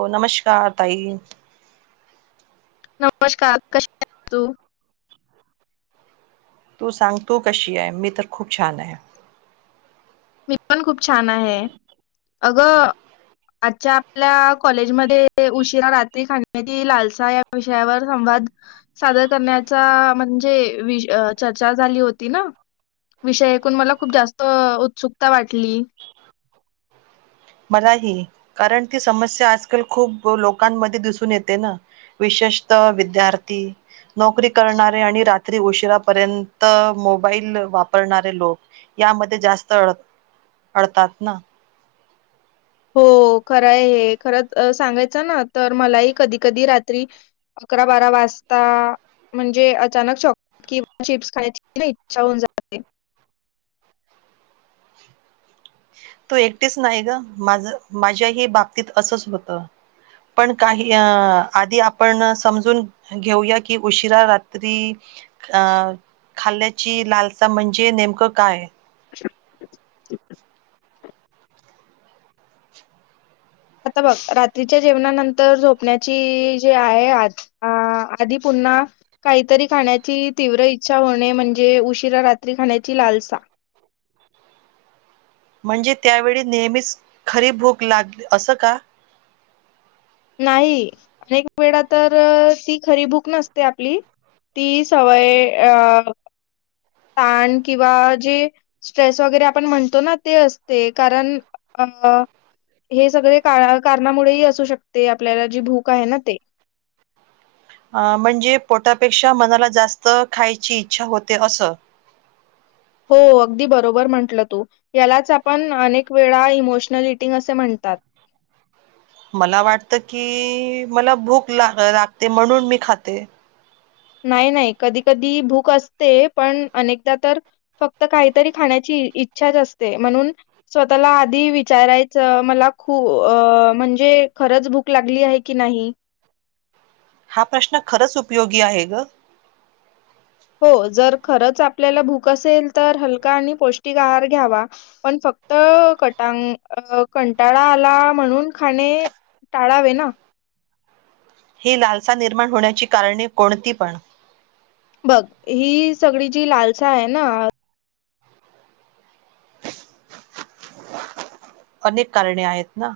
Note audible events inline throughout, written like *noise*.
हो नमस्कार ताई. नमस्कार कसे आहे तू? तू सांग तू कशी आहे? मी तर खूप छान आहे. मी पण खूप छान आहे अगं आजच्या आपल्या कॉलेजमध्ये उशिरा रात्री खदी लालसा या विषयावर संवाद सादर करण्याचा म्हणजे वि चर्चा झाली होती ना. विषय ऐकून मला खूप जास्त उत्सुकता वाटली. मलाही कारण ती समस्या आजकाल खूप लोकांमध्ये दिसून येते ना विशेषत विद्यार्थी. नोकरी करणारे आणि रात्री उशिरापर्यंत मोबाईल वापरणारे लोक यामध्ये जास्त अड अडतात ना. हो खरंय आहे खरं सांगायचं ना तर मलाही कधी, कधी रात्री अकरा, बारा वाजता म्हणजे अचानक चॉकलेट किंवा चिप्स खायची इच्छा होऊन जाते. तू एकटीच नाही ग माझ माझ्याही बाबतीत असंच होतं. पण काही अ आधी आपण समजून घेऊया की उशिरा रात्री अ खाल्याची लालसा म्हणजे नेमकं काय? *inaudible* आता बघ रात्रीच्या जेवणानंतर झोपण्याची जी आहे आज अ आधी पुन्हा काहीतरी खाण्याची तीव्र इच्छा होणे. म्हणजे उशिरा रात्री खाण्याची लालसा. म्हणजे त्यावेळी नेहमीच खरी भूक लागली असं का? नाही अनेक वेळा तर ती खरी भूक नसते आपली ती सवय अहह ताण किंवा जी स्ट्रेस वगैरे आपण म्हणतो ना ते असते कारण अ हे सगळे काळ कारणामुळेही असू शकते. आपल्याला जी भूक आहे ना ते. अ म्हणजे पोटापेक्षा मनाला जास्त खायची इच्छा होते असं. हो अगदी बरोबर म्हंटलं तू. यालाच आपण अनेक वेळा इमोशनल इटिंग असे म्हणतात. मला वाटत की? मला भूक ला लागते म्हणून मी खाते. नाही, नाही, कधी, कधी भूक असते पण अनेकदा तर फक्त काहीतरी खाण्याची इच्छाच असते म्हणून स्वतःला आधी विचारायचं मला खू अ म्हणजे खरंच भूक लागली आहे की नाही? हा प्रश्न खरंच उपयोगी आहे ग. हो जर खरंच आपल्याला भूक असेल तर हलका आणि पौष्टिक आहार घ्यावा. पण फक्त कटांग अ कंटाळा आला म्हणून खाणे टाळावे ना. ही लालसा निर्माण होण्याची कारणे कोणती पण? बघ ही सगळी जी लालसा आहे ना अनेक कारणे आहेत ना.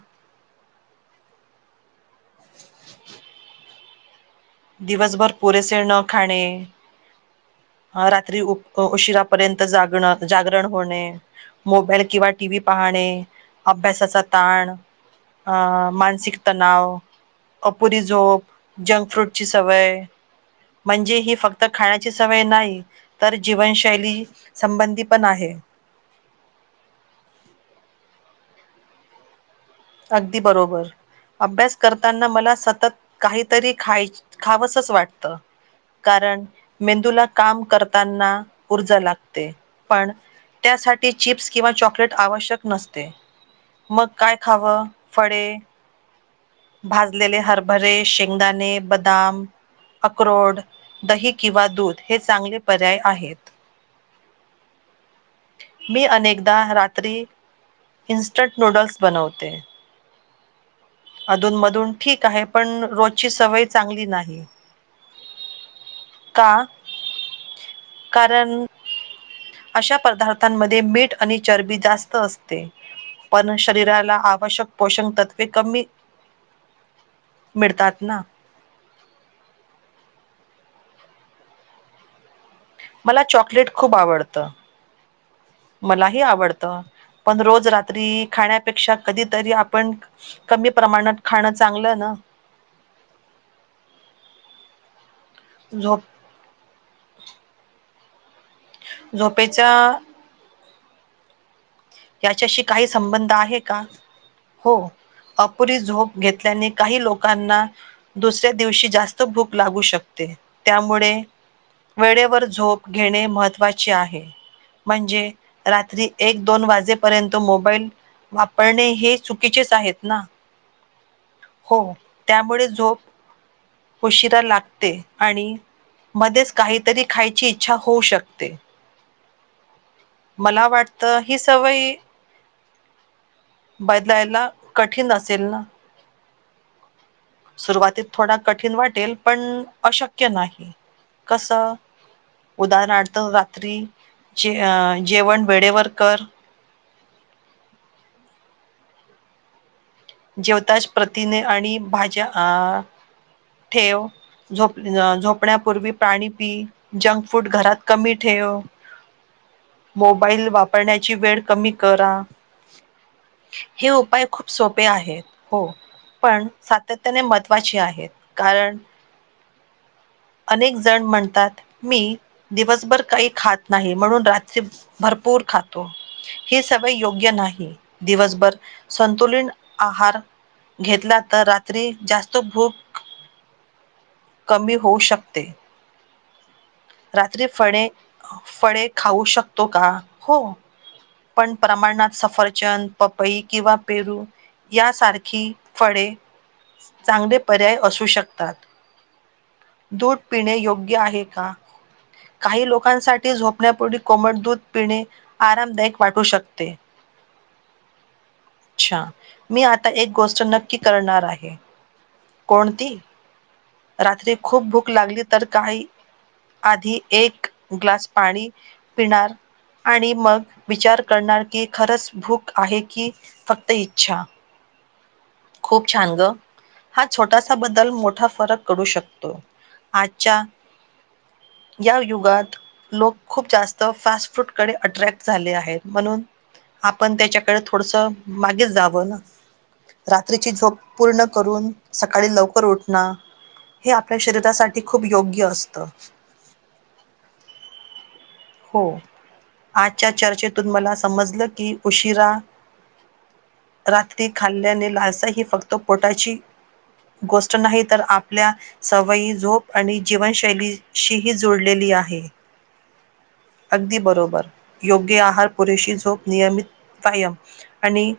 दिवसभर पुरेसे न खाणे. रात्री उ उशिरापर्यंत जागण जागरण होणे. मोबाईल किंवा टी. व्ही पाहणे, अभ्यासाचा ताण अ मानसिक तणाव, अपुरी झोप, जंक फ्रूट ची सवय म्हणजे ही फक्त खाण्याची सवय नाही. तर जीवनशैली संबंधी पण आहे. अगदी बरोबर. अभ्यास करताना मला सतत काहीतरी खायची खावसच वाटतं. कारण मेंदूला काम करताना ऊर्जा लागते पण त्यासाठी चिप्स किंवा चॉकलेट आवश्यक नसते. मग काय खावं फळे भाजलेले हरभरे, शेंगदाणे, बदाम, अक्रोड, दही, किंवा दूध हे चांगले पर्याय आहेत. मी अनेकदा रात्री इन्स्टंट नूडल्स बनवते. अधून मधून ठीक आहे. पण रोजची सवय चांगली नाही. का *inaudible* कारण अशा प्रदार्थांमध्ये मीठ आणि चरबी जास्त असते. पण शरीराला आवश्यक पोषण तत्त्वे कमी मिळतात ना. मला चॉकलेट खूप आवडतं. मलाही आवडतं. पण रोज रात्री खाण्यापेक्षा कधीतरी आपण कमी प्रमाणात खाणं चांगलं ना. झोप झोपेच्या याच्याशी काही संबंध आहे का? हो. अपुरी झोप घेतल्याने, काही लोकांना दुसऱ्या दिवशी जास्त भूक लागू शकते. त्यामुळे, वेळेवर झोप घेणे महत्त्वाचे आहे. म्हणजे रात्री एक, दोन वाज जेपर्यंत मोबाईल वापरणे हे चुकीचेच आहेत ना. हो. त्यामुळे झोप उशिरा लागते आणि मध्येच काहीतरी खायची इच्छा होऊ शकते. मला वाटतं ही सवय बदलायला कठीण असेल ना. सुरुवातीत थोडा कठीण वाटेल, पण अशक्य नाही. कसं? उदाहरणार्थ रात्री जे अ जेवण वेळेवर कर. जेवताच प्रथिने आणि भाज्या अ ठेव. झोप. झोपण्यापूर्वी पाणी पी. जंक फूड घरात कमी ठेव. मोबाईल वापरण्याची वेळ कमी करा. हे उपाय खूप सोप पे. आहेत हो. पण सातत्याने महत्वाचे आहेत. कारण, अनेक जण म्हणतात, मी दिवसभर काही खात नाही. म्हणून रात्री भरपूर खातो. ही सवय योग्य नाह. दिवसभर संतुलन आहार घेतला तर रात्री जास्त भूक कमी होऊ शकते. रात्री फळे फळे खाऊ शकतो का? हो. पण प्रमाणात सफरचंद, पपई किंवा पेरू यासारखी फळे चांगले पर्याय असू शकतात. दूध पिणे योग्य आहे का? काही लोकांसाठी झोपण्यापूर्वी कोमट दूध पिणे आरामदायक वाटू शकते. अच्छा, मी आता एक गोष्ट नक्की करणार आहे. कोणती? रात्री खूप भूक लागली तर, काही आधी एक ग्लास पाणी पिणार आणि मग विचार करणार की, खरंच भूक आहे की फक्त इच्छा. खूप छान गं. हा छोटासा बद्दल मोठा फरक पडू शकतो. आजच्या या युगात लोक खूप जास्त फास्ट फूड कडे अट्रॅक्ट झाले आहेत म्हणून, आपण त्याच्याकडे थोड मागेच जावं ना. रात्रीची झोप पूर्ण करून सकाळी लवकर उठणार. हे आपल्या शरीरासाठी खूप योग्य असतं. हो, आजच्या चर्चेतून मला समजलं की, उशिरा रात्री खाल्ल्याने, लालसा ही फक्त पोटाची गोष्ट नाही तर आपल्या सवयी झोप आणि जीवनशैलीशीही जोडलेली आहे. अगदी बरोबर, योग्य आहार, पुरेशी झोप, नियमित व्यायाम आणि